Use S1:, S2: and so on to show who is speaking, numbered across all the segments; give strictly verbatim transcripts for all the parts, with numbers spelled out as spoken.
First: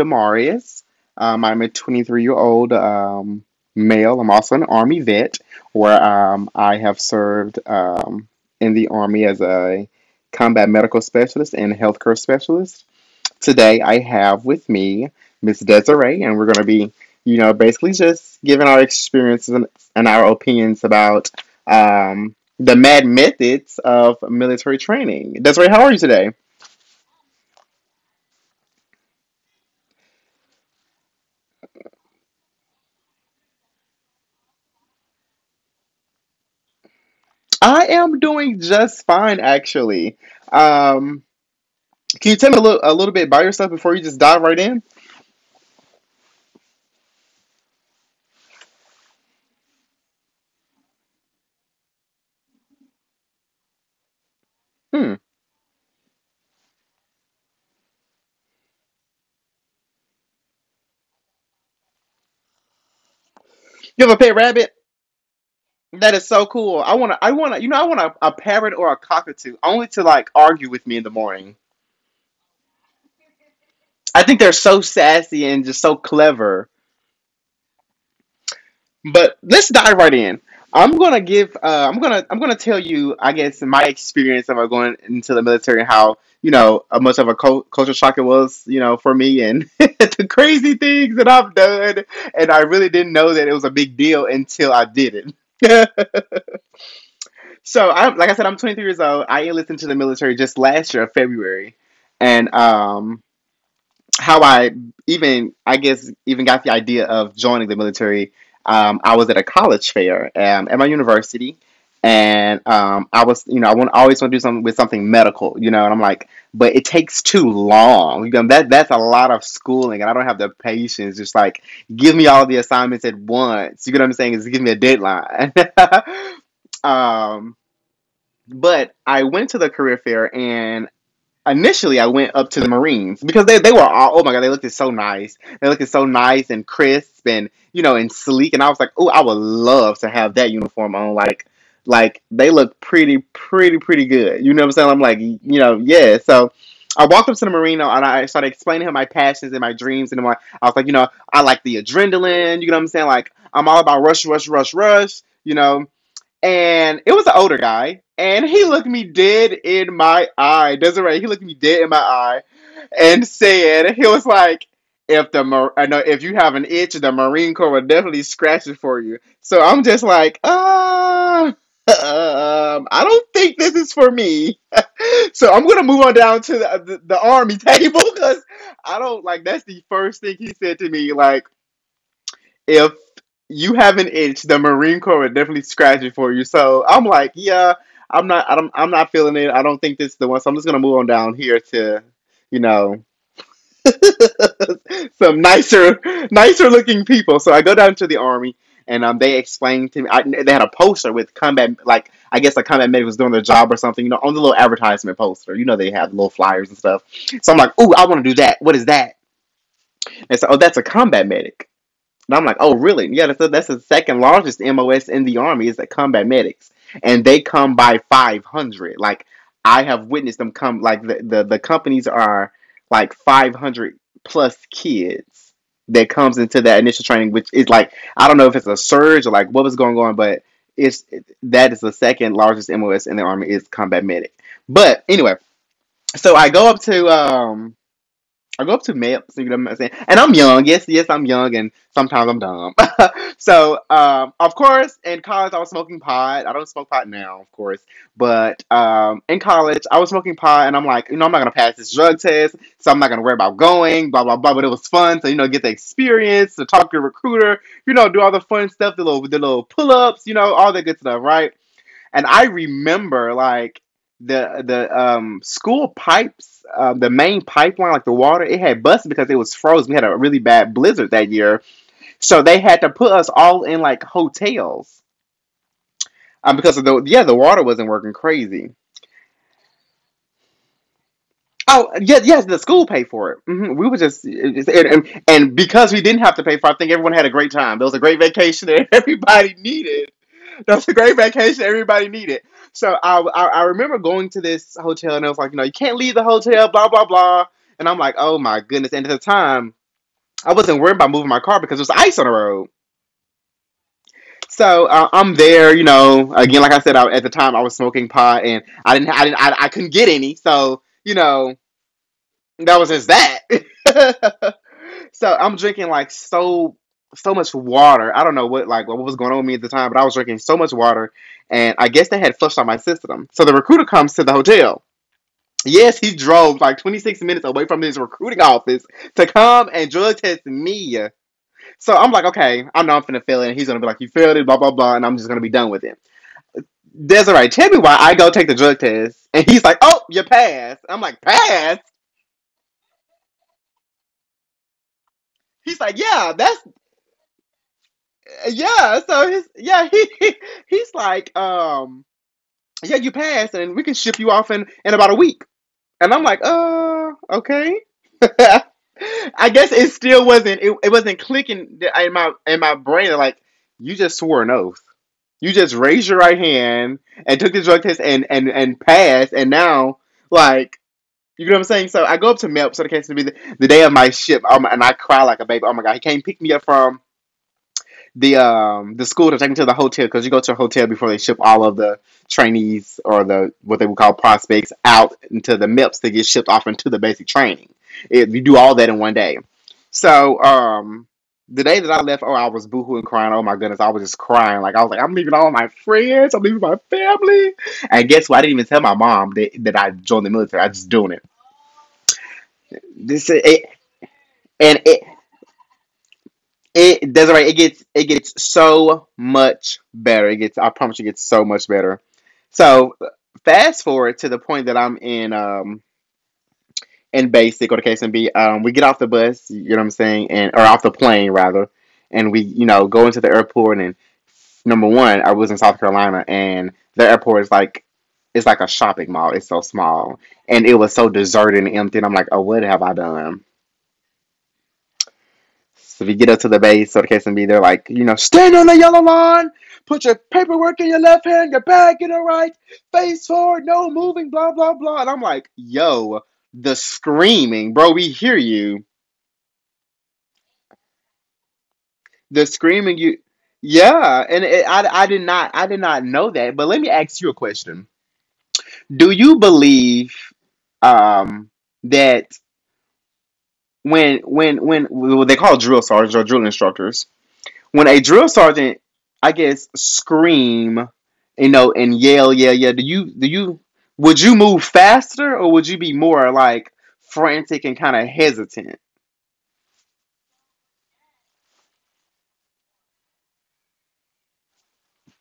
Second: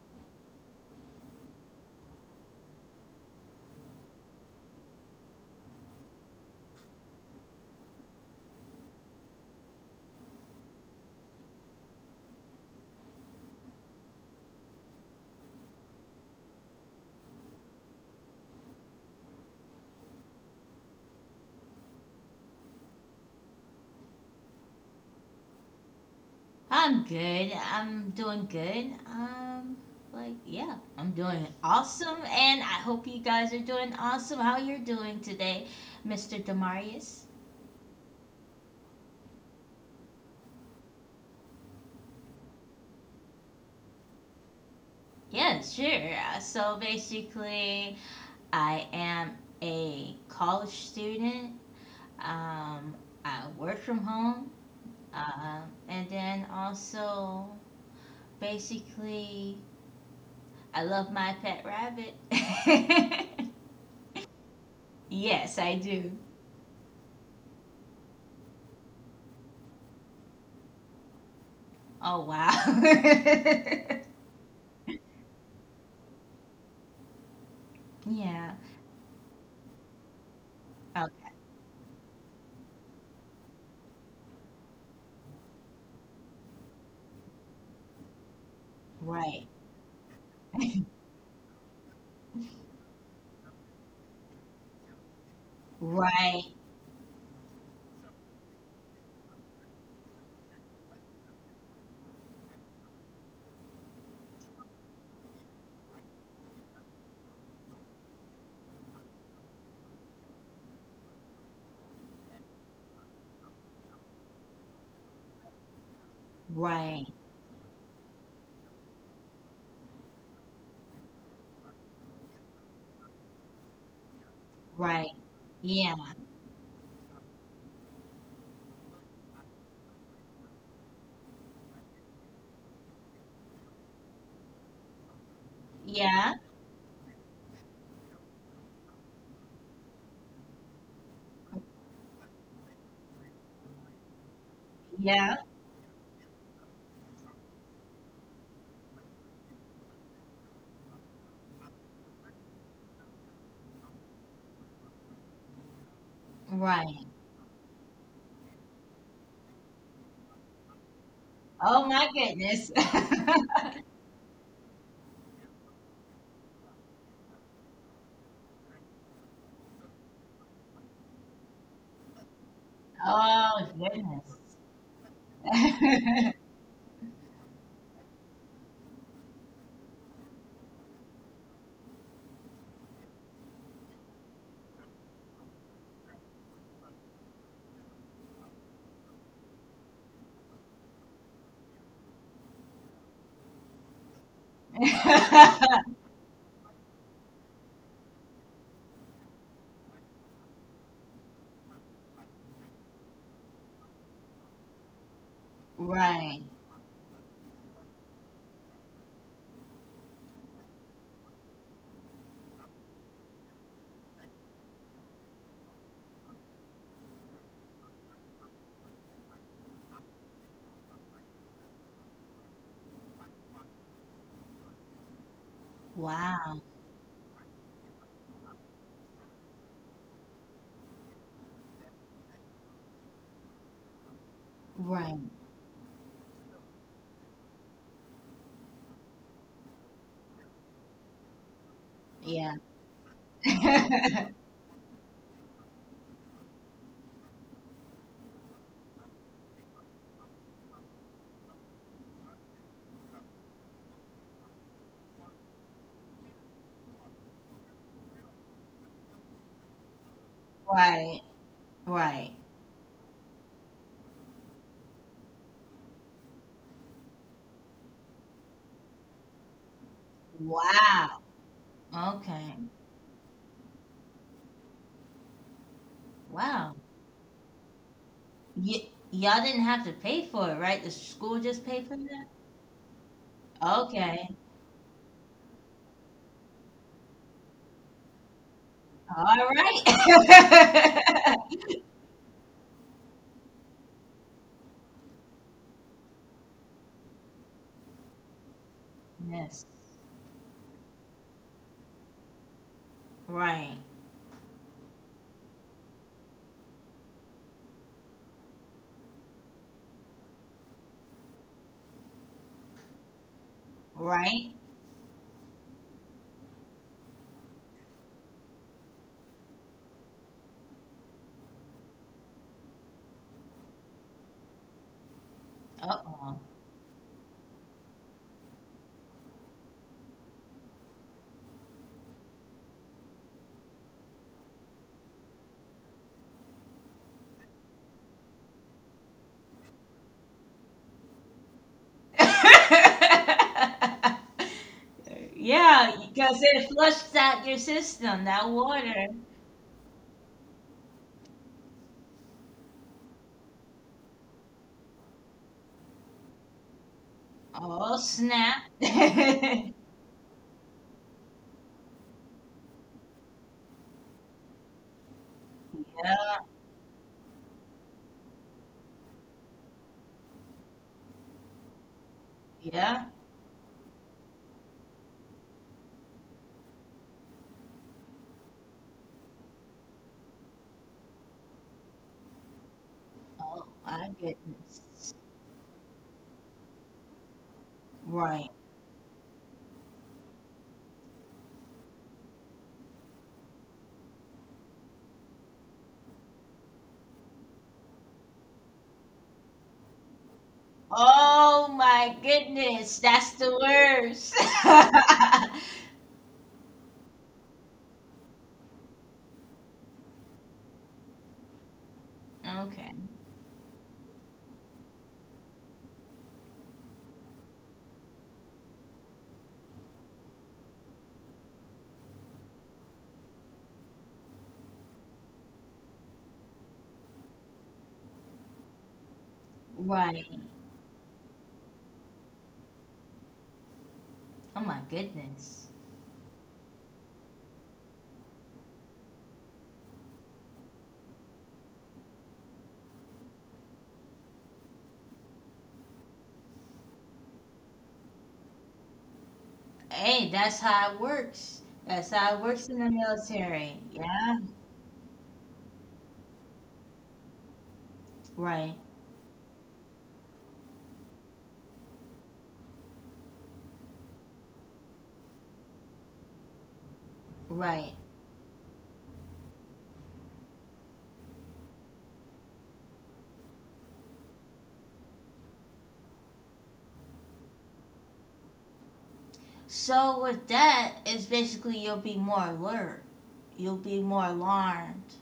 S1: Demarius. Um, I'm a twenty-three year old um, male. I'm also an Army vet, where um, I have served um, in the Army as a combat medical specialist and healthcare specialist. Today, I have with me Miss Desiree, and we're going to be, you know, basically just giving our experiences and, and our opinions about um, the mad methods of military training. Desiree, how are you today?
S2: I'm good. I'm doing good. Um, like, yeah, I'm doing awesome, and I hope you guys are doing awesome. How you're doing today, Mister Demarius?
S1: I am doing just fine, actually. Um, can you tell me a little, a little bit about yourself before you just dive right in?
S2: Yeah, sure. Uh, So basically, I am a college student. Um, I work from home,
S1: Hmm.
S2: um, and then also basically, I love my pet rabbit.
S1: You have a pet rabbit?
S2: Yes, I do.
S1: That is so cool. I wanna, I wanna, you know, I want a, a parrot or a cockatoo, only to like argue with me in the morning.
S2: Oh wow.
S1: I think they're so sassy and just so clever.
S2: Yeah.
S1: But let's dive right in. I'm gonna
S2: Okay.
S1: give. Uh, I'm gonna. I'm gonna tell you. I guess my experience of uh, going into the military and how you know uh, much of a cul- culture shock it was. You know, for
S2: Right.
S1: me and the crazy things that I've done, and I really didn't know that it was a big deal until I did it.
S2: Right.
S1: so, I, like I said, I'm twenty-three years old. I enlisted to the military just last year, February, and um, how I even I guess even got the idea of joining the military. Um, I was at a college fair um, at my university, and um, I was, you know, I want I always want to do something with something medical, you know, and I'm like, but it
S2: Right.
S1: takes too long. You know, that that's a lot of schooling, and I don't have the patience. Just like give me all the assignments at once. You get what I'm saying? Is give me a
S2: Right.
S1: deadline.
S2: Yeah.
S1: um, but I went to the career fair and initially I went up to the Marines because they, they were all, oh my god, they looked so nice. They looked so
S2: Yeah.
S1: nice and crisp and you know and sleek and I was like, oh, I would love to have that uniform on. Like like they look pretty, pretty, pretty good. You know what I'm saying? I'm like,
S2: Yeah.
S1: you know, yeah. So I walked up to the Marine, and I started explaining to him my passions and my dreams and my, I was like, you know, I like the adrenaline, you know what I'm saying? Like I'm all about rush, rush, rush, rush, you know,
S2: Right.
S1: and it was an older guy, and he looked me dead in my eye. Desiree, he looked me
S2: Oh
S1: dead in my
S2: my
S1: eye,
S2: goodness.
S1: and said, he was like, "If the Mar- I know if you have an itch, the Marine Corps will definitely scratch it for you." So I'm just like, ah. Um, I don't think
S2: Oh
S1: this is for
S2: goodness.
S1: me, so I'm gonna move on down to the, the, the army table because I don't, like, that's the first thing he said to me. Like, if you have an itch, the Marine Corps would definitely scratch it for you. So I'm like, yeah, I'm not, I don't, I'm not feeling it. I don't think this is the one. So I'm just gonna move on down here to, you know, some nicer, nicer looking people. So I go down to the army, and um, they explained to me. I, they had a poster with combat, like I guess a combat medic was doing their job or something. You know, on the little advertisement poster. You know, they have little
S2: Right.
S1: flyers and stuff. So I'm like, ooh, I want to do that. What is that? And so, oh, that's a combat medic. And I'm like, oh, really? Yeah, that's that's the second largest M O S in the Army is the combat medics. And they come by five hundred. Like, I have witnessed them come, like, the, the, the companies are like five hundred plus kids that comes
S2: Wow.
S1: into that initial training, which is like, I don't know if it's a surge or like what was going on, but it's that is the second largest M O S in the Army is combat medic. But
S2: Right.
S1: anyway, so I go up to, um, I go up to MAPS, you know what I'm saying? And I'm young, yes, yes, I'm young, and sometimes I'm
S2: Yeah.
S1: dumb. So, um, of course, in college, I was smoking pot. I don't smoke pot now, of course, but um, in college, I was smoking pot, and I'm like, you know, I'm not gonna pass this drug test, so I'm not gonna worry about going, blah blah blah. But it was fun to, you know, get the experience, to talk to your recruiter, you know, do all the fun stuff, the little the little pull ups, you know, all that good
S2: Right.
S1: stuff, right? And
S2: Right.
S1: I remember like the the um school pipes, uh, the main pipeline, like the water, it had busted because it was frozen. We had a really bad blizzard
S2: Wow.
S1: that year, so
S2: Okay.
S1: they had to put us all in like hotels um,
S2: Wow.
S1: because of the, yeah, the water wasn't working, crazy.
S2: Y y'all didn't have to pay for it, right? The school just paid
S1: Oh
S2: for
S1: yes,
S2: that?
S1: yes, the school paid for it. hmm We were just
S2: Okay.
S1: it- and, and because we didn't have to pay for it, I think everyone had a great time. It was a great vacation that
S2: All
S1: everybody needed. That was a great
S2: right.
S1: vacation everybody needed. So I, I I remember going to this hotel and it was like, you know, you can't leave the hotel, blah blah blah, and I'm like, oh my goodness, and at the
S2: Yes.
S1: time I wasn't worried about moving my car because there was ice on the road.
S2: Right.
S1: So uh, I'm there, you know. Again, like I said, I, at the time I was smoking pot, and I didn't, I didn't, I, I couldn't get any. So you know, that was just
S2: Right.
S1: that. so I'm drinking like so, so much water. I don't know what like what was going on with me at the time, but I was drinking so much water, and I guess they had flushed out my system. So the recruiter comes to the hotel. Yes, he
S2: Uh-oh.
S1: drove like twenty-six minutes away from his recruiting office to come and drug test me. So I'm like, okay, I know I'm finna fail it. And he's gonna be like, you failed it, blah blah blah, and I'm just gonna be done with it. Desiree, tell me why I go take the drug test. And he's like, oh, you passed. I'm like, pass? He's
S2: Yeah,
S1: like,
S2: because
S1: yeah,
S2: it
S1: that's,
S2: flushed out your system, that
S1: yeah.
S2: water.
S1: So he's, yeah, he, he- he's like, um, yeah, you passed and we can ship you off in, in about a week. And I'm like, uh, okay.
S2: Oh, snap.
S1: I
S2: Yeah,
S1: guess it still wasn't, it, it wasn't clicking in my, in my brain. Like, you just swore an oath. You just raised your right hand and took the drug test and, and, and passed. And now, like, you know what I'm saying? So I go up to Melp, so the
S2: yeah.
S1: case to be the, the day of my ship, um, and I cry like a baby. Oh my god, he came pick me up from the um the school to take me to the hotel because you go to a hotel before they ship all of the trainees or the
S2: Oh,
S1: what they would
S2: my
S1: call prospects
S2: goodness.
S1: out into the M E Ps to get shipped off into the basic training. It, you
S2: Right.
S1: do all that in one day. So um the day that I left, oh I was boohooing crying. Oh my goodness, I was just crying. Like I was like, I'm leaving all my friends, I'm leaving my family. And guess what? I didn't even tell my mom that, that I joined the military. I just doing it.
S2: Oh, my goodness. That's
S1: This is
S2: the
S1: it,
S2: worst.
S1: and it it Desiree. It gets it gets so much better. It gets. I promise you, it gets so much better.
S2: Okay.
S1: So fast forward to the point that I'm in um in basic or the case and be, um we get off the bus. You know what I'm saying, and or off the plane rather, and we, you know, go into the airport. And number one, I was in South Carolina, and the airport is like. It's like a shopping mall. It's so small,
S2: Right.
S1: and it was so deserted and empty. And I'm like, "Oh, what have I done?"
S2: Oh, my goodness.
S1: So we get up to the base so the case and be, they're like, you know, stand on the yellow line, put your paperwork in your left hand, your bag in the right, face forward, no moving, blah, blah, blah. And I'm like, yo, the screaming, bro, we hear you.
S2: Hey, that's how it works. That's how it
S1: The
S2: works in the
S1: screaming, you,
S2: military.
S1: yeah.
S2: Yeah,
S1: And it, I, I did not, I did not know that. But let me ask you a question.
S2: right,
S1: Do you believe, um, that when, when, when well, they call drill sergeants or drill instructors, when
S2: right.
S1: a drill sergeant, I guess, scream, you know, and yell, yeah, yeah. Do you do you would you move faster or would you be more like frantic and kind of hesitant?
S2: So with that, it's basically you'll be more alert. You'll be more alarmed.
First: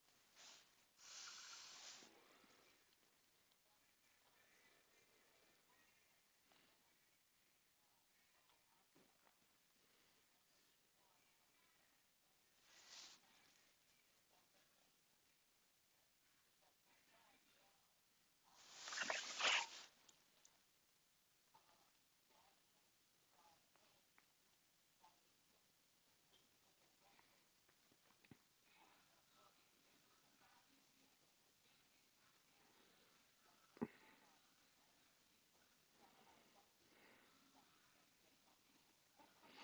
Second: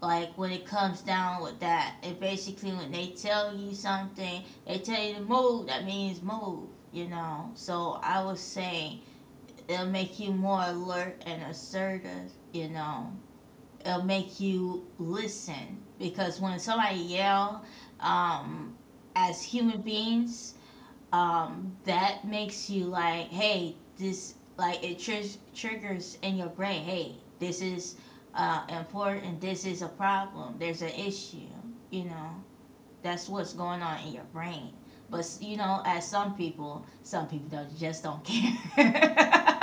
S2: Like when it comes down with that, it basically when they tell you something, they tell you to move. That means move. You know. So I would say it'll make you more alert and assertive. You know. It'll make you listen, because when somebody yell, um, as human beings, um, that makes you like, hey, this, like it tr- triggers in your brain, hey, this is uh, important, this is a problem, there's an issue, you know, that's what's going on in your brain. But you know, as some people some people don't, just don't care.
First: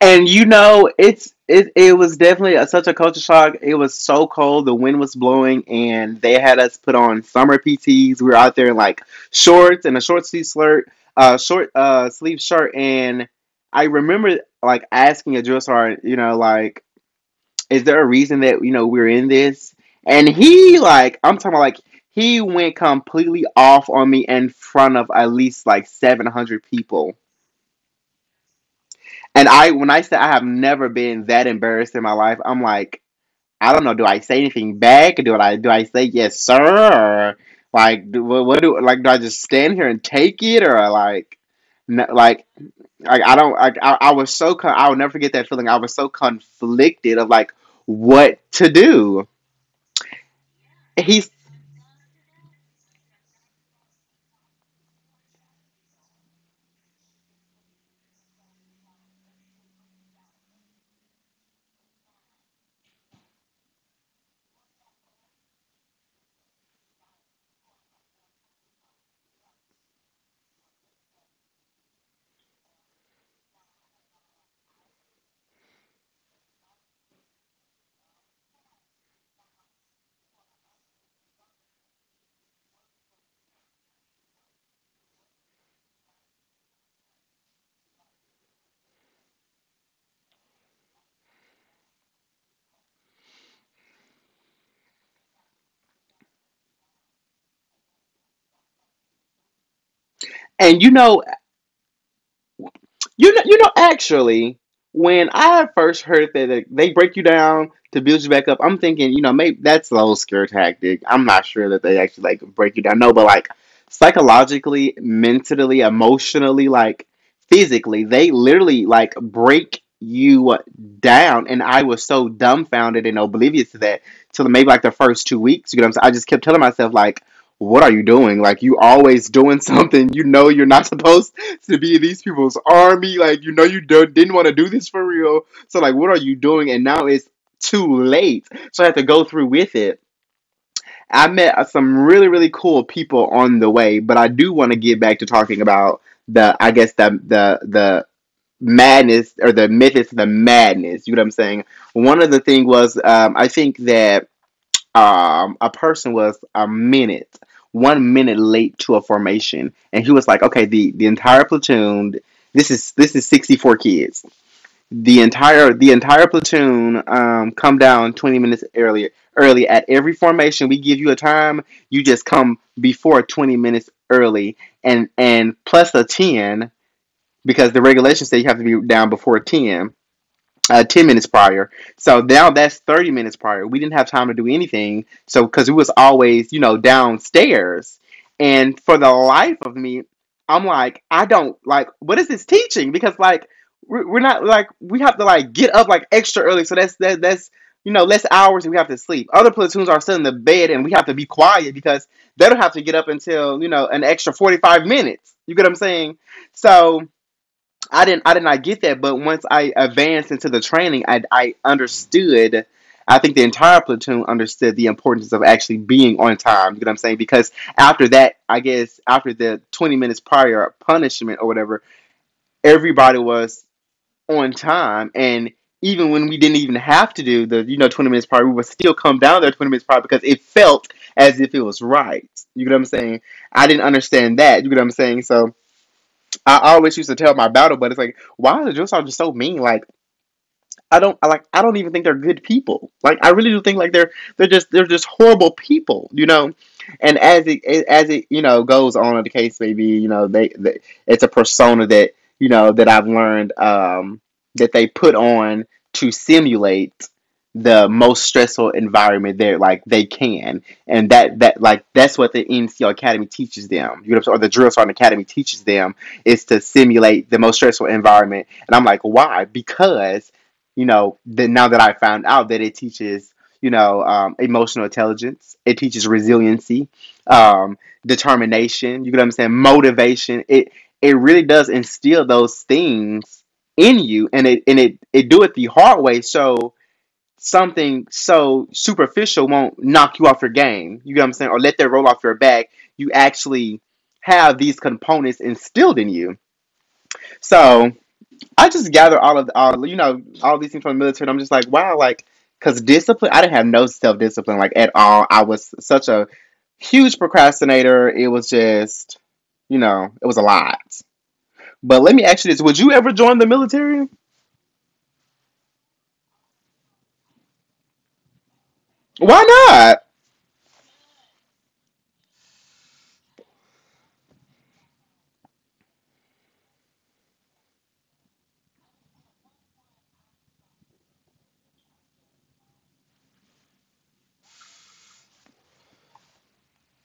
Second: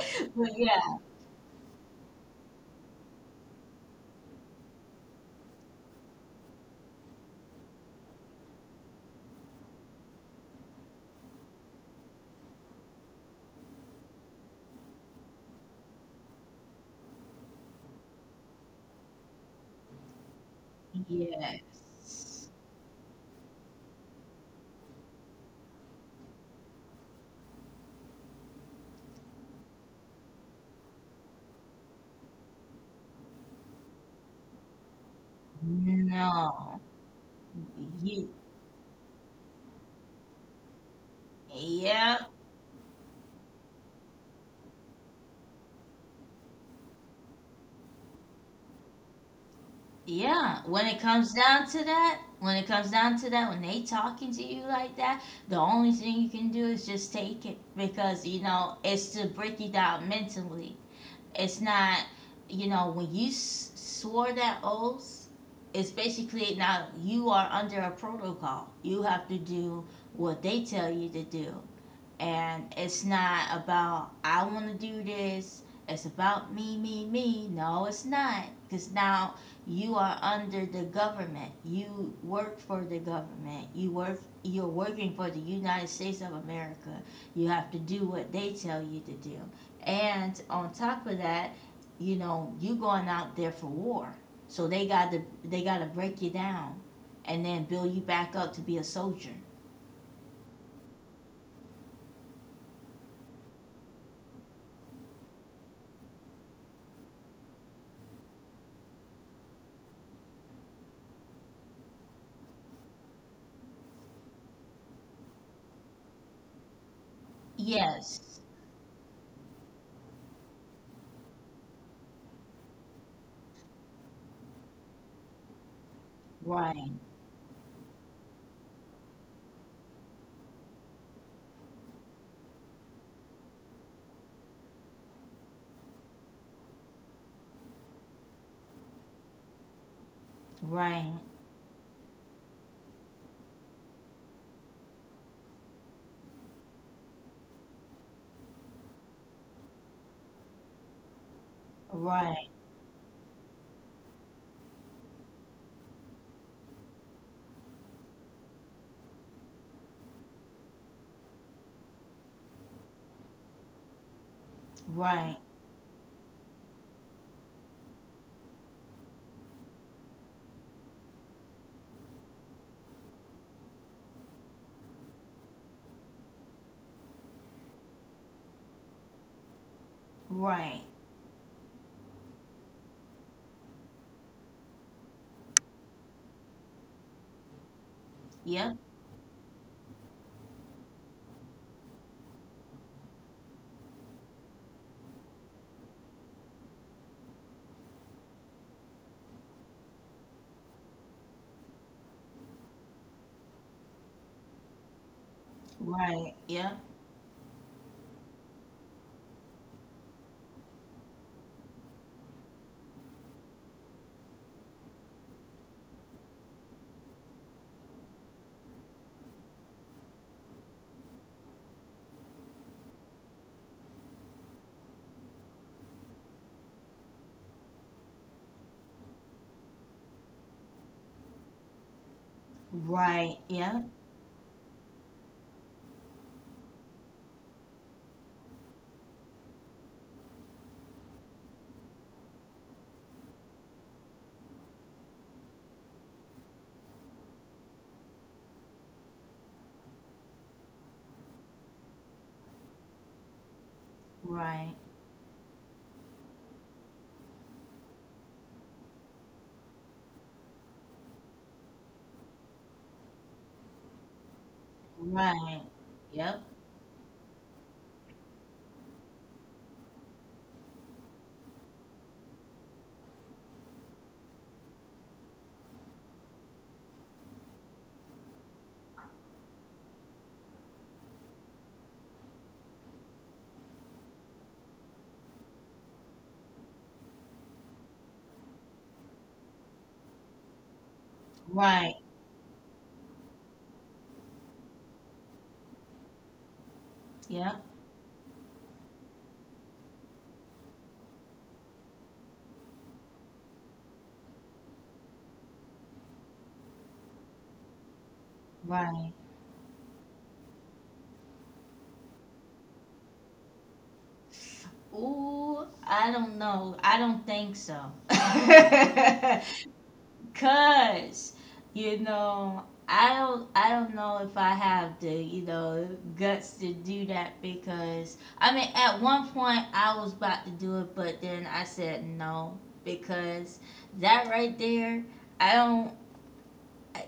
S1: And you
S2: But
S1: know,
S2: yeah.
S1: it's it it was definitely a, such a culture shock. It was so cold, the wind was blowing, and they had us put on summer P Ts. We were out there in like shorts and a short sleeve shirt, uh, short uh sleeve shirt, and I remember like asking a drill sergeant, you know, like is there a reason that you know we're in this, and he like I'm talking about like he
S2: Yes.
S1: went completely off on me in front of at least like seven hundred people. And I, when I said, I have never been that embarrassed in my life. I'm like, I don't know, do I say anything back, do i do i say yes
S2: No.
S1: sir, or like do,
S2: Ye-
S1: what, do like do I just stand here and take it, or like no,
S2: Yeah,
S1: like like I don't like I, I was so con- I will never forget that feeling. I was so conflicted of like what to do.
S2: yeah. When it
S1: He's
S2: comes down to that, when it comes down to that, when they talking to you like that, the only thing you can do is just take it, because you know it's to break you down mentally. It's not, you know, when you s- swore that oath, it's basically now you are under a protocol. You have to do what they tell you to do. And it's not about, I want to do this. It's about me, me, me. No, it's not. Because now you are under the government. You work for the government. You work, you're working for the United States of America. You have to do what they tell you to do. And on top of that, you know, you going out there for war. So they got to, they got to break you down and then build you back up to be a soldier.
S1: And you know, you know, you know. Actually, when I first heard that they break you down to build you back up, I'm thinking, you know, maybe that's the whole scare tactic. I'm not sure that they actually like break you down. No, but like psychologically, mentally, emotionally, like physically, they
S2: Yes.
S1: literally like break you down. And I was so dumbfounded and oblivious to that till maybe like the first two weeks. You know what I'm saying? I just kept telling myself
S2: Right.
S1: like, what are you doing? Like you always doing something you know you're not supposed to be in these people's army. Like, you know, you don't, didn't want to do this for real. So, like, what are you doing? And now it's too late. So I had to go through with it.
S2: Right.
S1: I met uh, some really, really cool people on the way, but I do want to get back to talking about the, I guess, the, the, the, madness or the myth is the madness, you know what I'm saying. One of the
S2: Right,
S1: thing was um, I think that um, a person was a minute, one minute late to a formation, and he was like, "Okay, the the entire platoon. This is this is sixty four kids. The
S2: right,
S1: entire the entire platoon um, come down twenty minutes earlier. Early at every formation, we give you a time. You just come before twenty minutes early, and and plus a ten, because the regulations say you have to be down before ten
S2: right.
S1: uh, ten minutes prior. So now that's thirty minutes prior. We didn't have time to do anything. So, because we was always, you know, downstairs. And
S2: Yep,
S1: for the life of me, I'm like, I don't like, what is this teaching? Because like, we're, we're not like, we have to like get up like extra early. So that's, that, that's, you know, less hours and we have to sleep. Other platoons are still in the bed and we have to be quiet because they don't have to get up until, you know, an extra forty-five minutes. You get what I'm saying?
S2: right, yep,
S1: So, I didn't I did not get that, but once I advanced into the training, I I understood. I think the entire platoon understood the importance of actually being on time. You know what I'm saying? Because after that, I guess after the twenty minutes prior punishment or whatever, everybody was on time, and even when we didn't even have to do the you know twenty minutes prior, we would still come down there twenty minutes prior because it felt as if it was right. You know what I'm saying?
S2: right,
S1: I didn't
S2: yep,
S1: understand that. You know what I'm saying? So. I always used to tell my battle buddies like, why is Joe just so mean? Like I don't I like I don't even think they're good people. Like I really do think like they're they're just they're just horrible people, you know. And as it as it you know goes on in the case, maybe you know they, they it's a persona that you know that I've learned, um, that
S2: right,
S1: they put on to simulate the most stressful environment there like they can, and that that like that's what the N C O Academy teaches them, you know, or the drill sergeant academy teaches
S2: right,
S1: them,
S2: yep,
S1: is to simulate the most stressful environment. And I'm like, why? Because you know, that now that I found out that it teaches, you know, um, emotional intelligence, it teaches resiliency, um, determination. You can understand motivation. It it really does instill those things in you, and it and it it do it the hard way. So something so superficial won't knock you off your game. You get what I'm saying, or let that
S2: right,
S1: roll off your back. You actually have these components instilled in you.
S2: yep,
S1: So I just gather all of the, all you know all these things from the military. And I'm just like, wow, like because discipline. I didn't have no self discipline like at all. I was such a huge procrastinator. It was
S2: right.
S1: just, you know, it was a lot. But let me ask you this: would you ever join the military?
S2: Ooh, I don't know. I don't think so.
S1: Why
S2: Cause you know, I don't I don't know if I have the, you know, guts to do that, because I mean at one point I was about to do it, but then I said no, because that right there, I don't,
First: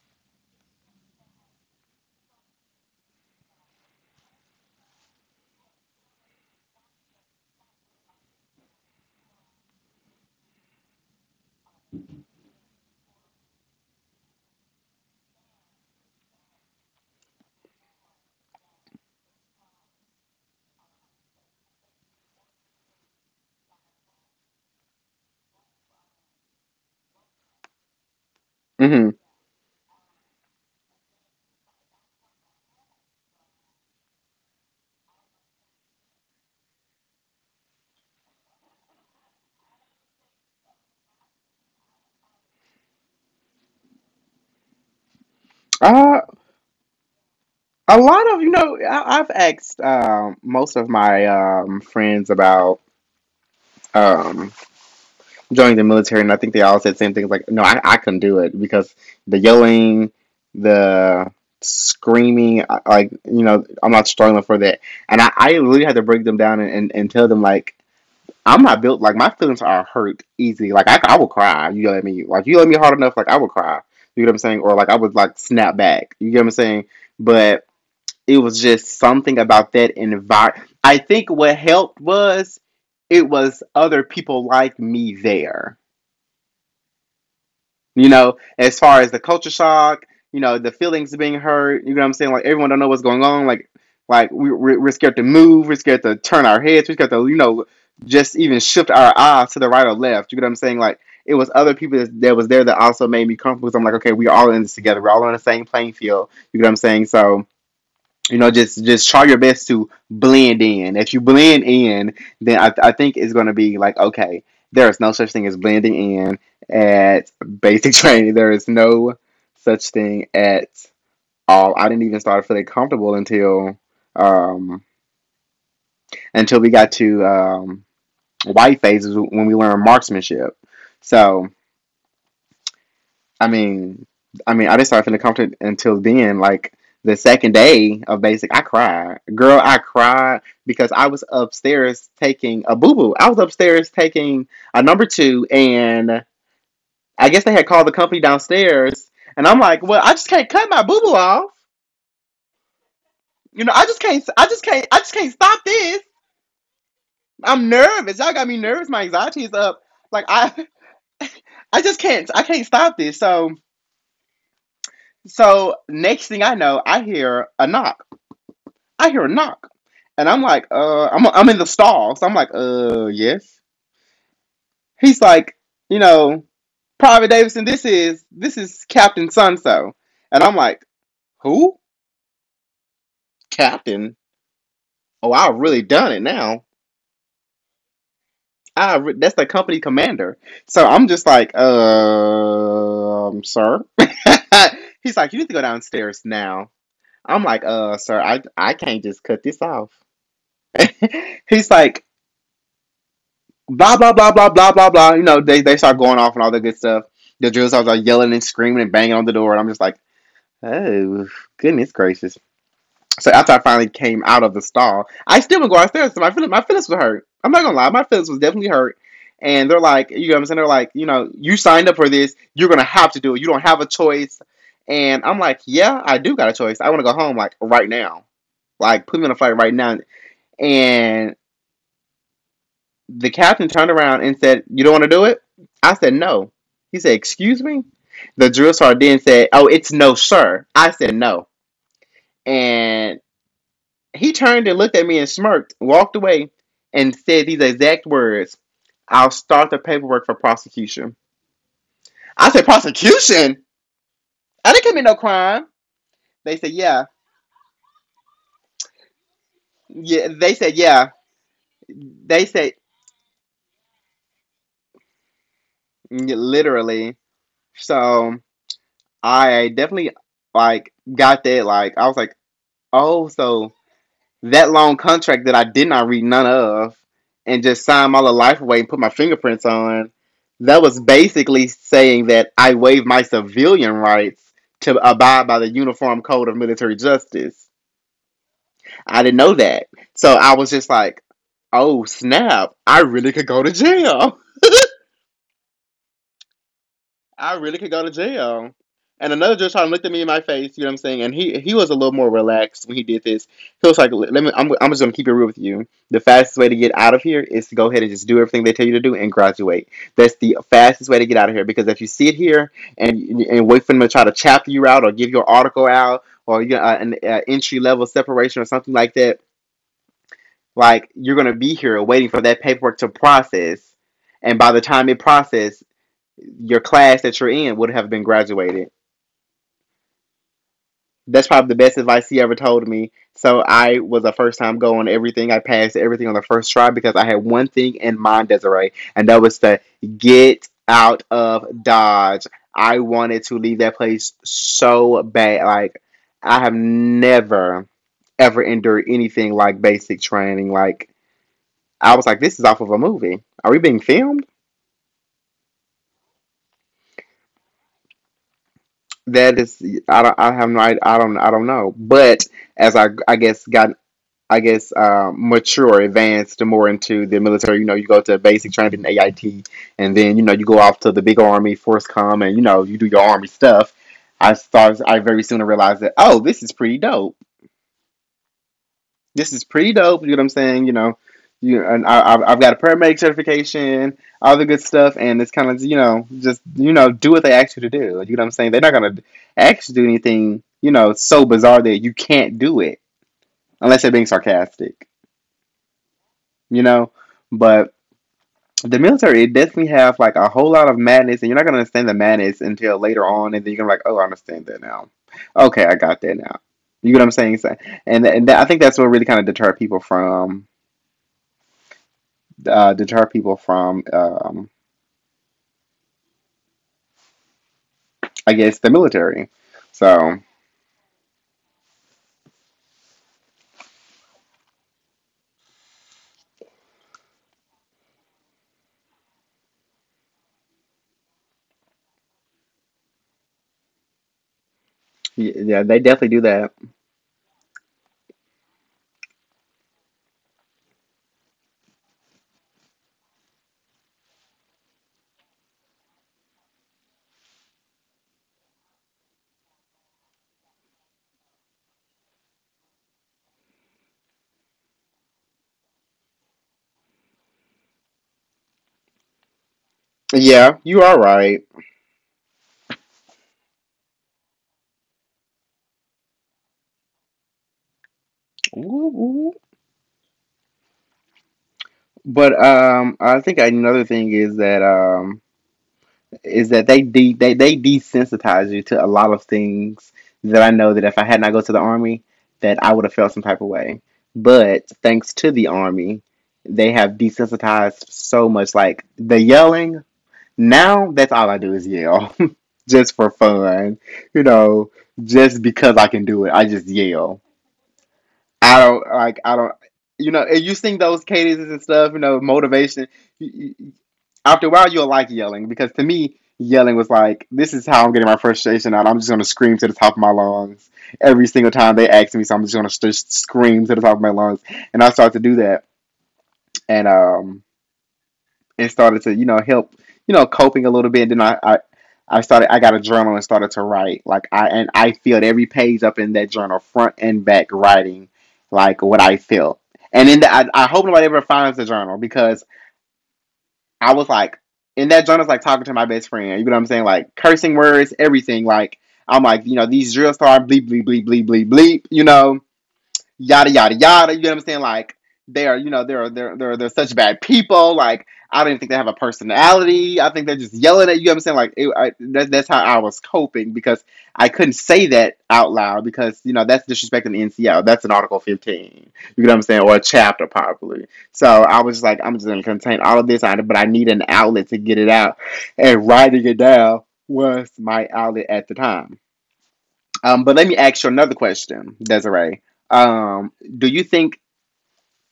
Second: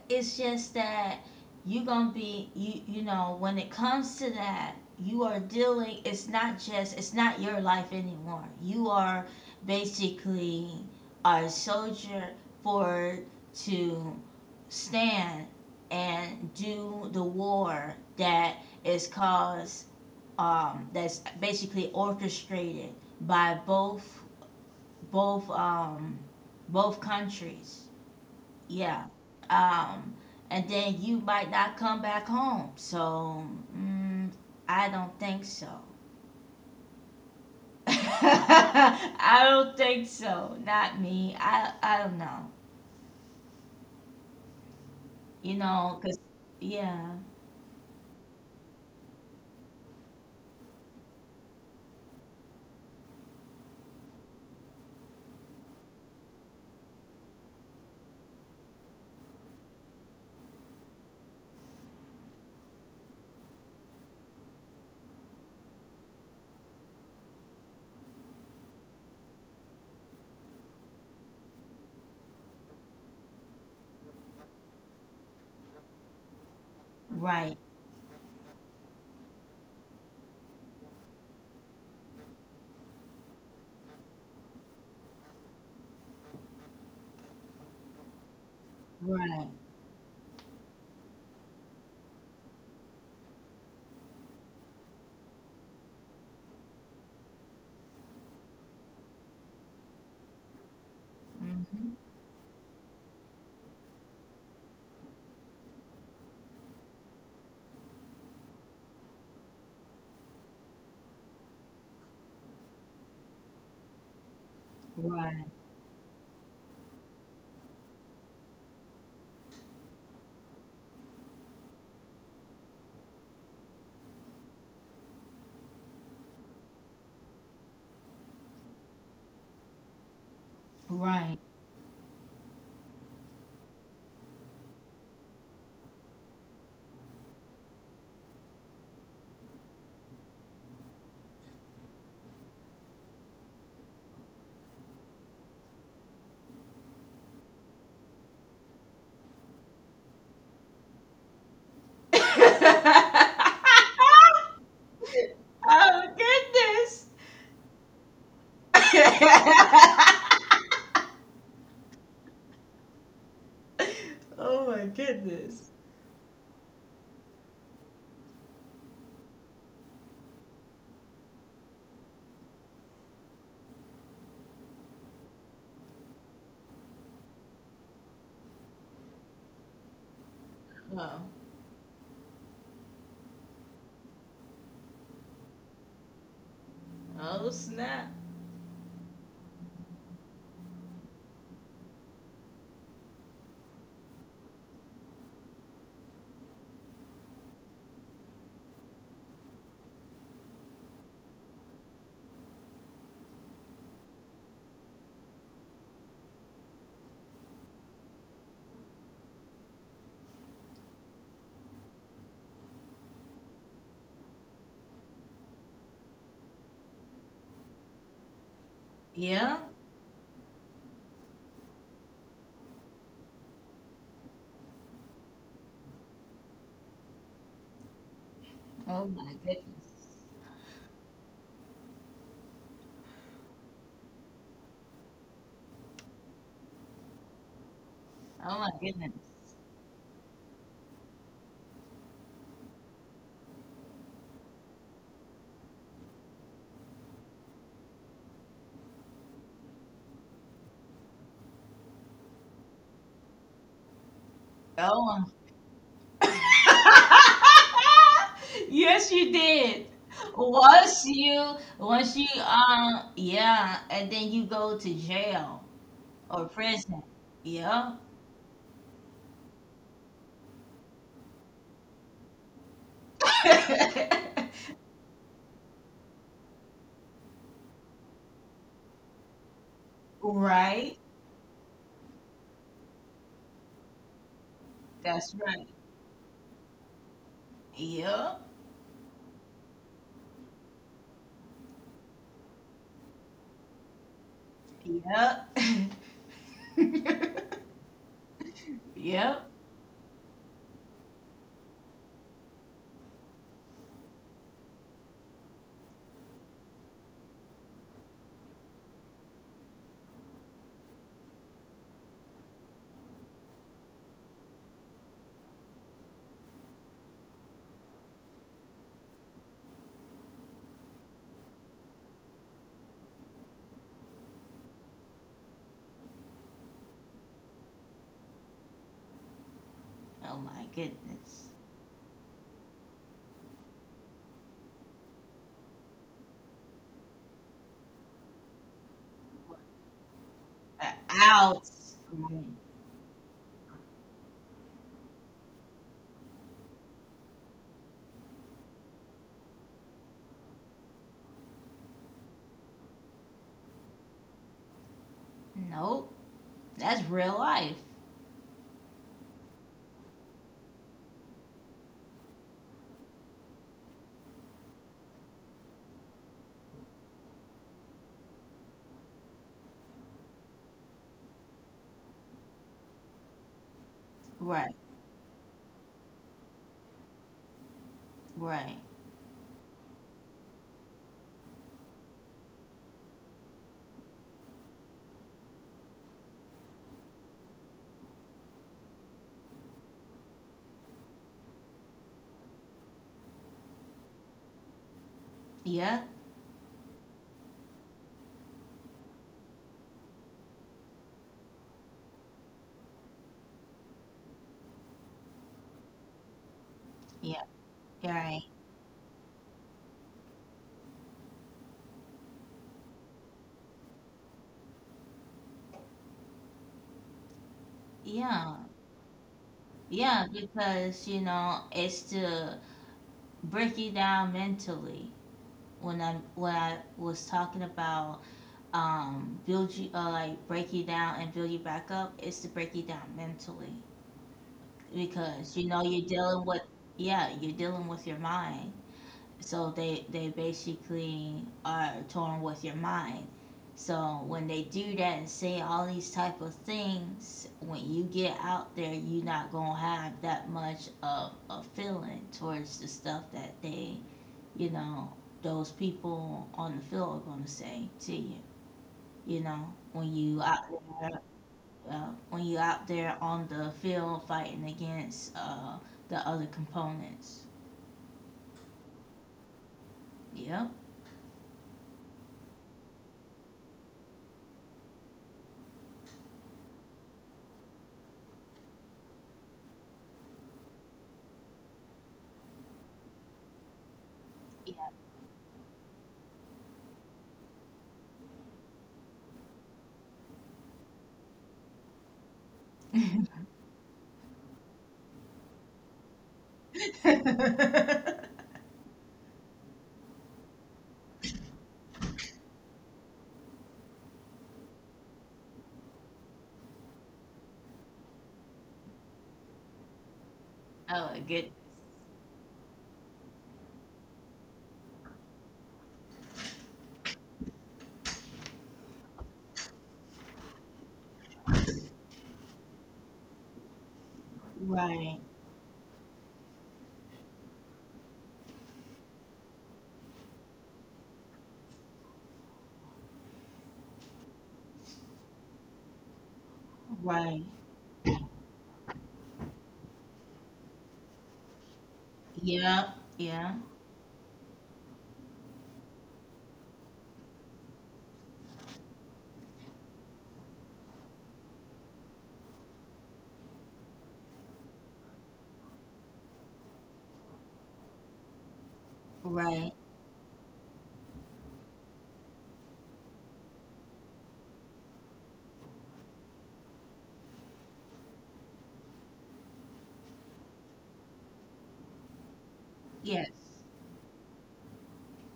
S2: it's just that you're gonna be, you you know, when it comes to that, you are dealing, it's not just, it's not your life anymore, you are basically a soldier for to stand and do the war that is caused, um, that's basically orchestrated by both both um, both countries,
S1: not?
S2: yeah.
S1: Hmm.
S2: Um, and then you might not come back home. So, mm, I don't think so. I don't think so. Not me. I I don't know. You know, cause
S1: Uh,
S2: yeah.
S1: a lot of you know, I, I've asked um, most of my um, friends about um, joining the military, and I think they all said the same things like, no, I, I couldn't do it because the yelling, the screaming, like, you know, I'm not strong enough for that. And I, I really had to break them down and, and, and tell them, like, I'm not built, like, my feelings are hurt easy. Like, I, I will cry. You yell at me. Like, you yell at me hard enough, like, I will cry. You get what I'm saying? Or, like, I would, like, snap back. You get what I'm saying?
S2: Right.
S1: But it was just something about that environment. I think what helped was it was other people like me there, you know, as far as the
S2: Right.
S1: culture shock, you know, the feelings being hurt. You know what I'm saying? Like everyone don't know what's going on. Like, like we we're, we're scared to move. We're scared to turn our heads. We're scared to you know just even shift our eyes to the right or left. You know what I'm saying? Like it was other
S2: Hmm.
S1: people that, that was there that also made me comfortable. So I'm like, okay, we're all in this together. We're all on the same playing field. You know what I'm saying? So you know, just just try your best to blend in. If you blend in, then I, I think it's going to be like okay, there is no such
S2: Right.
S1: thing as blending in at basic training. There is no such thing at all. I didn't even start feeling comfortable until um, until we got to um, white phases when we learned marksmanship.
S2: Right.
S1: So I mean, I mean, I didn't start feeling comfortable until then. Like the second day of basic, I cried, girl. I cried because I was upstairs taking a boo boo. I was upstairs taking a number two, and I guess they had called the company downstairs, and I'm like, well, I just can't cut my boo boo off. You know, I just can't. I just can't. I just can't stop this.
S2: Oh goodness.
S1: I'm nervous. Y'all got me nervous. My anxiety is up. Like I, I just can't. I can't stop this. So,
S2: Oh my goodness.
S1: so next thing I know, I hear a knock. I hear a knock. And I'm like, uh, I'm, I'm in the stall. So I'm like, uh, yes. He's like, you know, Private Davidson, this is, this is Captain So. And I'm like,
S2: Oh,
S1: who? Captain? Oh, I really done it now.
S2: oh snap.
S1: I, re- that's the company commander. So I'm just like, uh, um, sir. He's like, you need to go downstairs now. I'm like, uh, sir, I, I can't just cut this off. He's like, blah blah blah blah blah blah blah. You know, they they start going off and all that good stuff. The drill stars are yelling and screaming and banging on the door, and I'm just like, oh goodness gracious. So after I finally came out of the stall, I still would go upstairs. So my feelings, my feelings were hurt. I'm not gonna lie, my feelings was definitely hurt.
S2: Yeah.
S1: And they're like, you know what I'm saying? They're like, you know, you signed up for this. You're gonna have to do it. You don't have a choice. And I'm like, yeah, I do got a choice. I want to go home like right now.
S2: Oh
S1: Like put me on
S2: my
S1: a flight right now.
S2: goodness.
S1: And The captain turned around and said, "You don't want to do it?" I said, "No." He said, "Excuse me?" The
S2: Oh my
S1: drill sergeant
S2: goodness.
S1: then said, "Oh, it's 'no, sir.'" I said, "No." And he turned and looked at me and smirked, walked away, and said these exact words: "I'll start the paperwork for prosecution." I said, "Prosecution? I
S2: Go
S1: didn't commit no
S2: on.
S1: crime." They said, "Yeah."
S2: Yes, you did.
S1: Yeah. They said,
S2: Once
S1: "Yeah."
S2: you, once you,
S1: They said,
S2: um, yeah, and then you go to jail
S1: yeah,
S2: or prison.
S1: literally.
S2: Yeah.
S1: So I definitely like got that. Like, I was like, oh, so that long contract that I did not read none of and just signed my little life away and put my fingerprints on, that
S2: Right.
S1: was basically saying that I waived my civilian rights to
S2: That's
S1: abide by
S2: right.
S1: the Uniform Code of Military Justice.
S2: Yep.
S1: I didn't know that. So I was just like, oh snap, I really could go to jail.
S2: Yep.
S1: I really could go to jail. And
S2: Yep.
S1: another judge tried to looked at me in my face, you know what I'm saying? And he he was a little more relaxed when he did this. He was like, "Let me. I'm, I'm just gonna keep it real with you. The fastest way to get out of here is to go ahead and just do everything they tell you to do and graduate. That's the fastest way to get out of here. Because if you sit here and and wait for them to try to chapter you out or give your article out or you know, uh, an uh, entry level separation or something like that, like you're gonna be here waiting for that paperwork to process. And by the time it processes your class that you're in would have been graduated."
S2: Oh my
S1: That's
S2: goodness.
S1: probably the best advice he ever told me. So I was a first time go on everything. I passed everything on the first try because I had one thing in mind, Desiree, and that was to get
S2: Uh,
S1: out of
S2: Out. Right.
S1: Dodge. I wanted to leave that place so bad. Like I have never ever endured anything like basic training. Like I was like, this is off of a movie. Are we being filmed?
S2: Nope. That's real life.
S1: That is, I don't, I have no, I, don't, I don't know. But as I, I guess got, I guess um, mature, advanced more into the military. You know, you go to basic training, A I T, and then you know you go off to the big army, force com, and you know you do your army stuff. I
S2: Right,
S1: start, I very soon realized that oh, this is pretty dope,
S2: right.
S1: this is pretty dope. You know what I'm saying? You know, you and I, I've- got a paramedic certification, all the good stuff, and it's kind of you know just you know do what they ask you to do. Like, you know what I'm saying? They're not gonna ask you to do anything you know so bizarre that you can't do it unless they're being sarcastic.
S2: Yeah,
S1: You know, but the military it definitely have like a whole lot of madness, and you're not gonna understand the madness until later on, and then you're gonna be like, oh, I understand that now. Okay, I got that now. You know what I'm
S2: yeah,
S1: saying? So— And,
S2: right.
S1: and I think that's what really kind of deter people from uh, deter people from, um, I
S2: Yeah,
S1: guess, the military.
S2: yeah,
S1: So
S2: because you know, it's to break you down mentally. When I when I was talking about um build you, uh, like break you down and build you back up, it's to break you down mentally, because you know
S1: yeah, they
S2: you're
S1: definitely do
S2: dealing with,
S1: that.
S2: yeah, you're dealing with your mind. So they they basically are torn with your mind. So when they do that and say all these type of things, when you get out there, you're not gonna have that much of a feeling towards the stuff that they, you know, those people on the field are gonna say to you. You know, when you out
S1: Yeah, you are
S2: there,
S1: right.
S2: uh, when you out there on the field fighting against uh, the other components.
S1: Ooh, ooh.
S2: Yep.
S1: But um, I think another thing is that um, is that they de- they they desensitize you to a lot of things that I know that if I had not go to the army, that I would have felt some type of way. But thanks to the army, they have desensitized so much. Like the yelling, now that's all I do is yell, just for fun. You know, just because I can do it, I just yell. I don't like I don't. You know, and you sing those cadences and stuff. You know, motivation. After a while, you'll like yelling because to me, yelling was like this is how I'm getting my frustration out. I'm just gonna scream to the top of my lungs
S2: Oh,
S1: every
S2: good.
S1: single time they ask me. So I'm just gonna st- scream to the top of my lungs, and I start to do that. And um, and started to you know help you know coping a little bit. Then I, I I started I got a journal and started to write like I and I
S2: Right,
S1: filled every page up in that journal front and back writing like what I felt. And then the, I, I hope nobody ever finds the journal because I was like in that journal, journal's like talking to my best friend. You know what I'm saying? Like
S2: right.
S1: cursing words, everything. Like I'm like you know these drills start bleep bleep bleep bleep bleep bleep. You know
S2: Yeah, yeah,
S1: yada yada yada. You know what I'm saying? Like they are, you know, they're they're they're they're such bad people. Like I don't even think they have a personality. I think they're just yelling at you. You know what I'm saying, like it, I, that, that's how I was coping because I couldn't say that out loud because you know that's disrespecting the N C L. That's an Article fifteen. You know what I'm
S2: right.
S1: saying, or a chapter probably. So I was just like, I'm just gonna contain all of this, but I need an outlet to get it out, and writing it down was my outlet at the time. Um, but let me ask you another question, Desiree.
S2: Yes.
S1: Um, do you think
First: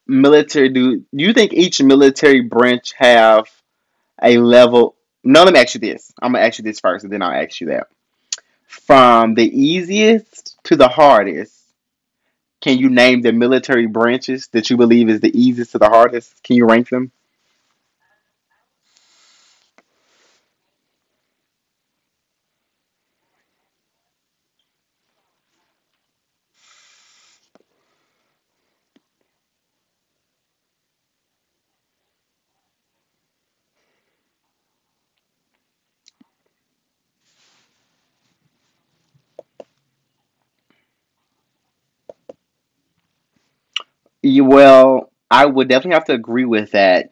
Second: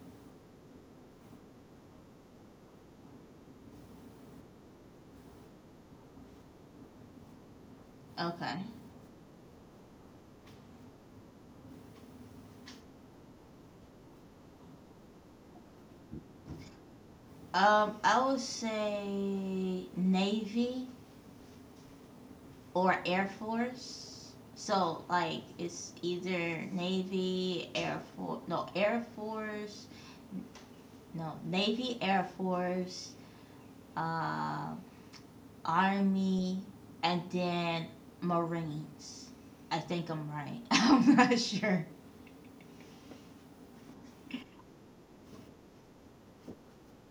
S1: military do you think each military branch have a level? No, let me ask you this. I'm gonna ask you this first, and then I'll ask you that.
S2: Okay.
S1: From the easiest to the hardest, can you name the military branches that you believe is the easiest to the hardest? Can you rank them?
S2: Um, I would say Navy or Air Force. So like it's either Navy, Air Force, no Air Force, no Navy, Air Force, uh, Army, and then Marines. I think I'm right. I'm not sure.
S1: You, well, I would definitely have to agree with that.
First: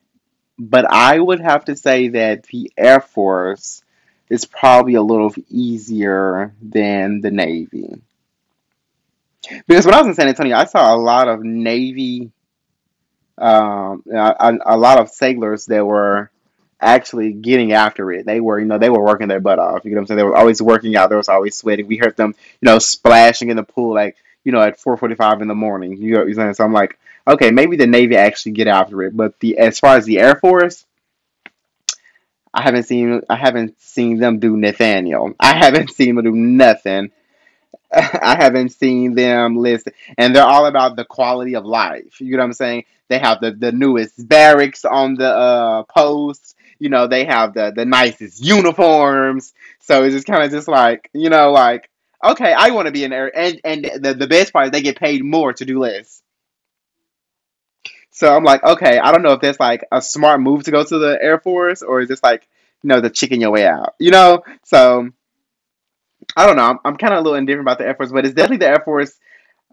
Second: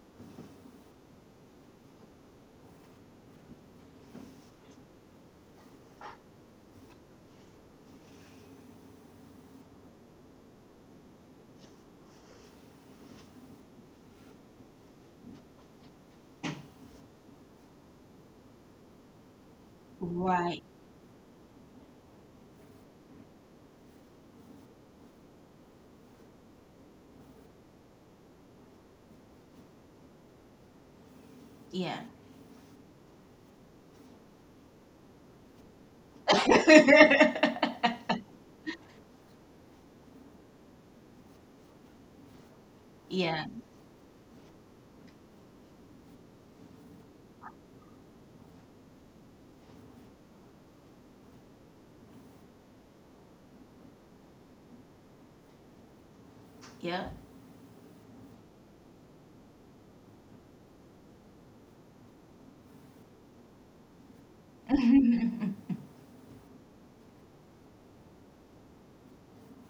S1: But I would have to say that the Air Force is probably a little easier than the Navy. Because when I was in San Antonio, I saw a lot of Navy, um, a, a lot of sailors that were actually getting after it. They were, you know, they were working their butt off. You know what I'm saying? They were always
S2: Right.
S1: working out. They was always sweating. We heard them, you know, splashing in the pool like, you know, at four forty-five in the morning. You know what I'm saying? So I'm like, okay, maybe the Navy actually get after it. But the as far as the Air Force,
S2: Yeah.
S1: I haven't seen I haven't seen them do Nathaniel. I haven't seen them do nothing. I haven't seen them list, and they're all about the quality of life. You know what I'm saying? They have
S2: Yeah.
S1: the, the newest barracks on the uh post, you know, they have the the nicest uniforms. So it's just kind of just like, you know, like okay, I want to be an air, and and the, the best part is they get paid more to do less.
S2: Yep.
S1: So I'm like, okay, I don't know if that's like a smart move to go to the Air Force or is this like, you know, the chicken your way out, you know? So I don't know. I'm, I'm kind of a little indifferent about the Air Force, but it's definitely the Air Force,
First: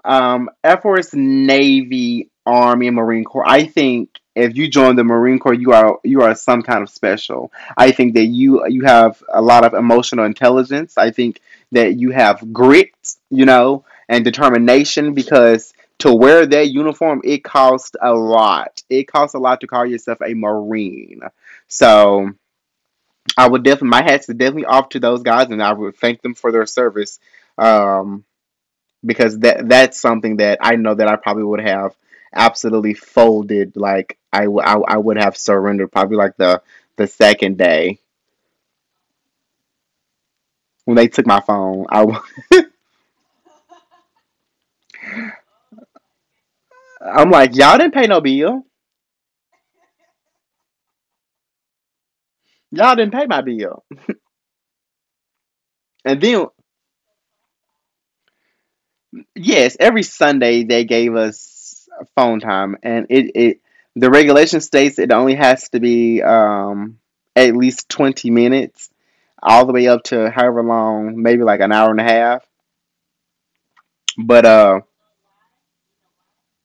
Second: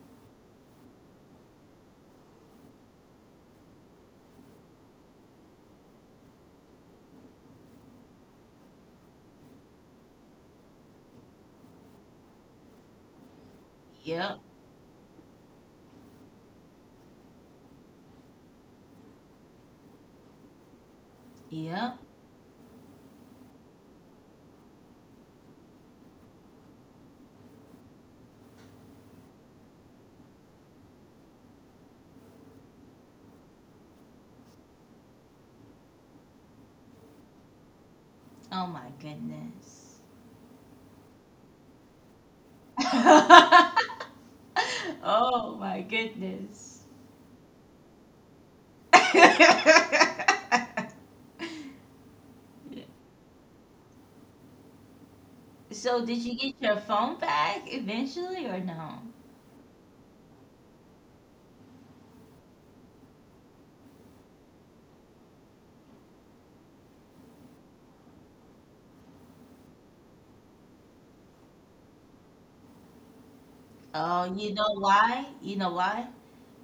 S1: um, Air Force, Navy, Army, and Marine Corps. I think if you join the Marine Corps, you are you are some kind of special. I think that you you have a lot of emotional intelligence. I think that you have grit, you know, and
S2: Yep.
S1: determination because to wear that uniform it costs a lot. It costs a lot to call yourself a Marine.
S2: Yep.
S1: So I would definitely, my hats are definitely off to those guys, and I would thank them for their service. Um, because that that's something that I know that I probably would have absolutely folded. Like I, w- I, I would have surrendered probably like the the second day
S2: Oh my goodness.
S1: when they took my phone. I w-
S2: Oh my goodness.
S1: I'm like y'all didn't pay no bill. Y'all didn't pay my bill.
S2: So did
S1: And
S2: you
S1: then
S2: get your phone back eventually or no?
S1: yes, every Sunday they gave us phone time, and it it the regulation states it only has to be um at least twenty minutes, all the way up to however long, maybe like an hour and a half.
S2: Oh,
S1: But
S2: you know
S1: uh
S2: why? You know why?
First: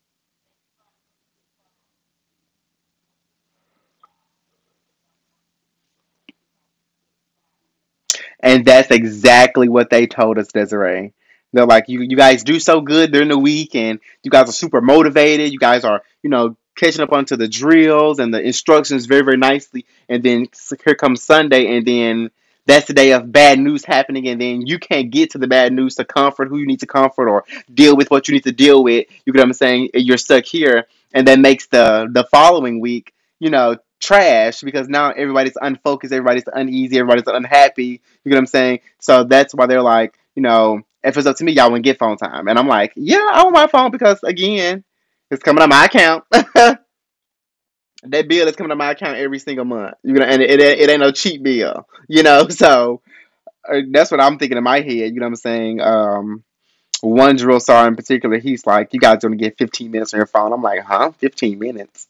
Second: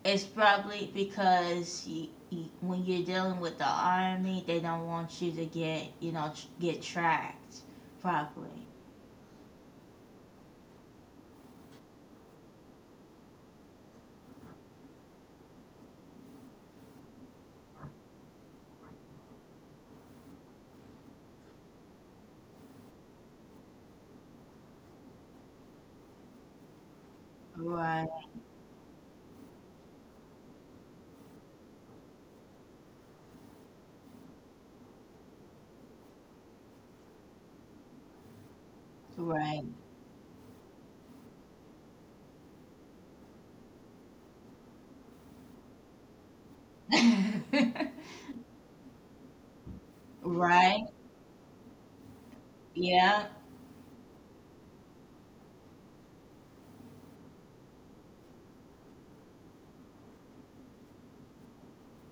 S2: It's probably because you, you, when you're dealing with the army, they don't want you to get, you know, tr- get tracked properly.
S1: and that's exactly what they told us, Desiree. They're like, you, you guys do so good during the week, and you guys are super motivated. You guys are, you know, catching up onto the drills and the instructions very, very nicely. And then here comes Sunday, and then that's the day of bad news happening. And then you can't get to the bad news to comfort who you need to comfort or deal
S2: Right,
S1: with what you need to deal with. You get what I'm saying? You're stuck here, and that makes the the following week, you know, trash because now everybody's unfocused, everybody's uneasy, everybody's unhappy. You get what I'm saying? So that's
S2: right.
S1: why they're like, you know, if it's up to me, y'all wouldn't get phone time. And I'm like, yeah, I want my phone because again, it's coming out my account. That bill is coming out my account every single month. You know, and it, it,
S2: Right,
S1: it ain't no cheap bill. You know, so
S2: yeah.
S1: uh, that's what I'm thinking in my head. You know what I'm saying? Um, one drill star in particular, he's like, you guys only get fifteen minutes on your phone. I'm like, huh? fifteen minutes?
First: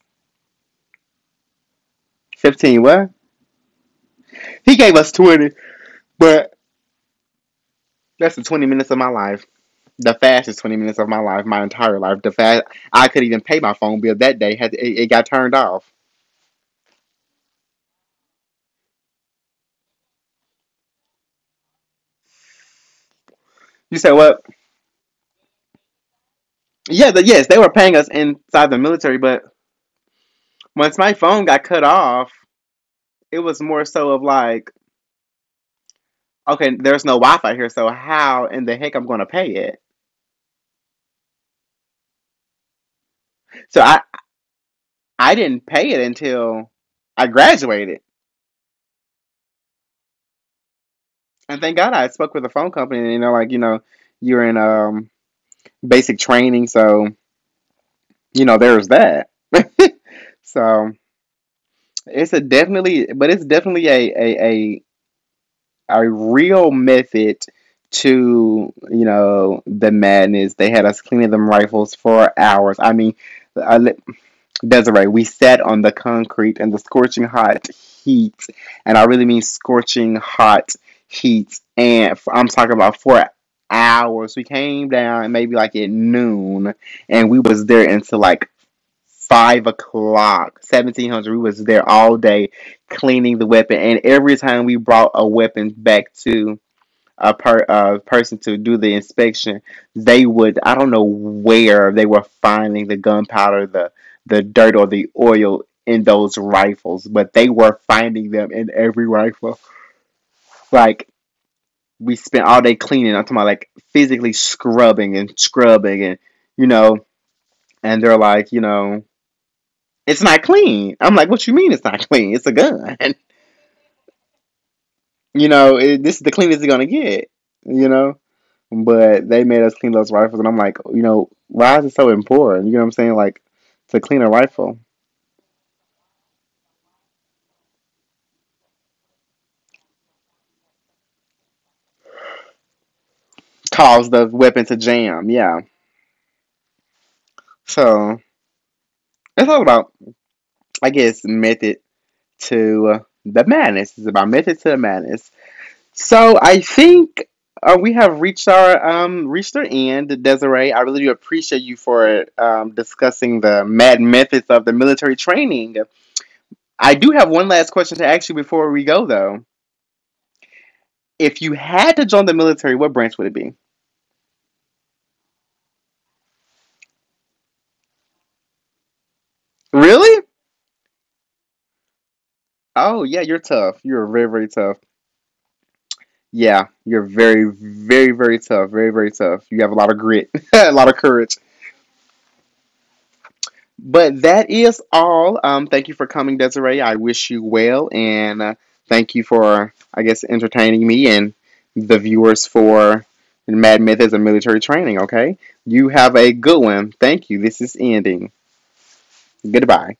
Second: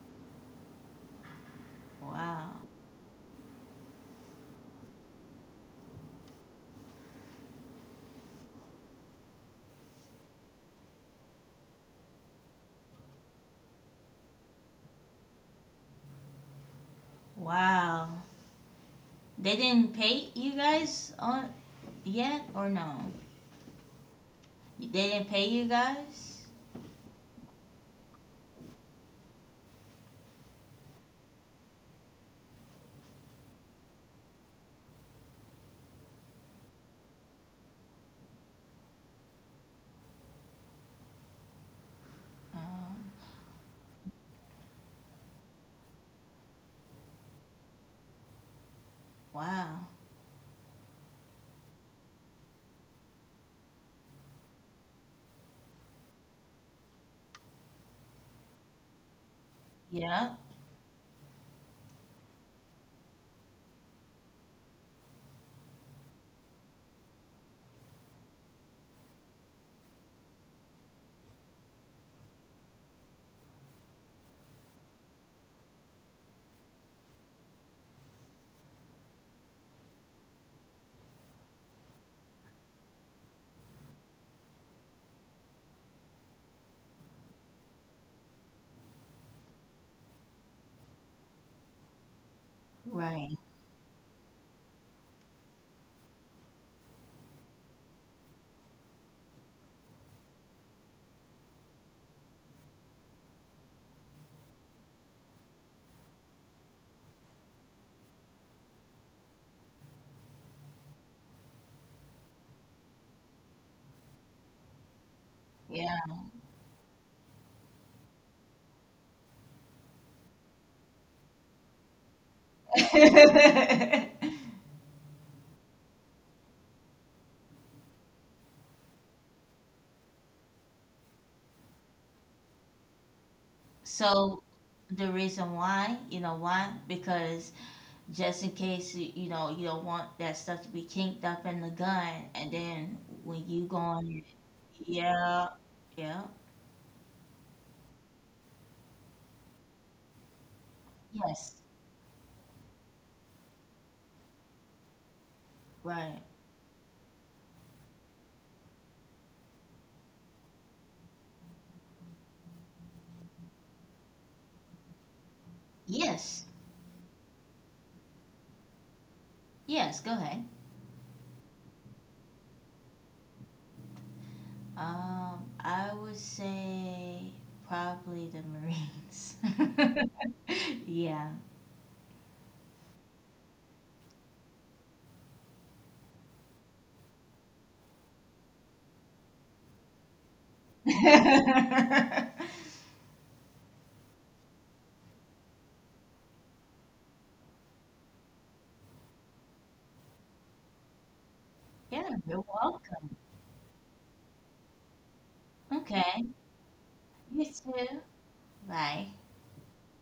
S2: Wow,
S1: fifteen what? He gave us twenty, but that's the twenty minutes of my life, the fastest twenty minutes of my life, my entire life. The fast I could even pay my phone bill that day. Had it, it got turned off.
S2: wow. They didn't pay you guys on yet or no?
S1: You said what?
S2: They didn't pay you guys?
S1: Yeah, the, yes, they were paying us inside the military, but once my phone got cut off, it was more so of like, okay, there's no Wi-Fi here, so how in the heck I'm going to pay it?
S2: Um,
S1: So I I didn't pay it until I graduated,
S2: wow.
S1: and thank God I spoke with a phone company. And you know, like you know, you're in um basic training, so you know there's that.
S2: Yeah,
S1: So It's a definitely, but it's definitely a a a, a real method to you know the madness. They had us cleaning them rifles for hours. I mean, I, li- Desiree, we sat on the concrete in the scorching hot heat, and I really mean scorching hot heat. And f- I'm talking about four hours. We came down maybe like at noon, and we was there until like five o'clock, seventeen hundred. We was there all day
S2: right.
S1: cleaning the weapon, and every time we brought a weapon back to a per a person to do the inspection. They would I don't know where they were finding the gunpowder, the the dirt or the oil in those rifles, but they were finding them in every rifle. Like we spent all day cleaning. I'm talking about like physically scrubbing and scrubbing,
S2: Yeah.
S1: and you know, and they're like, you know, it's not clean. I'm like, what you mean it's not clean? It's a gun. You know, it, this is the cleanest it's gonna get. You know, but they made us clean those rifles, and I'm like, you know, why is it so important? You know what I'm saying? Like, to clean a
S2: So
S1: rifle,
S2: the reason why, you know why? Because just in case you, you know, you don't want that stuff to be kinked up in the gun, and then when you go
S1: cause
S2: on,
S1: the weapon to jam.
S2: yeah,
S1: Yeah.
S2: yeah,
S1: So it's all about, I guess,
S2: yes,
S1: method to uh, the madness. It's about method to the madness.
S2: right,
S1: So I think uh, we have reached our um reached our end, Desiree. I really do appreciate you for um, discussing the mad methods of the military training.
S2: yes,
S1: I do have one last question to ask you before we go, though.
S2: yes. Go ahead.
S1: If you had to join the military, what branch would it be?
S2: Um, I would say probably the Marines.
S1: Really?
S2: Yeah.
S1: Oh yeah, you're tough. You're very very tough. Yeah, you're very very very tough. Very very tough. You have a lot of grit, a lot of courage. But that is all. Um, thank you for coming, Desiree. I wish you well, and uh, thank you for, I guess, entertaining me and the
S2: Yeah, you're
S1: viewers for
S2: welcome.
S1: Mad Myth as a military training. Okay, you have
S2: Okay,
S1: a good one. Thank you.
S2: you
S1: This is
S2: too.
S1: ending.
S2: Bye.
S1: Goodbye.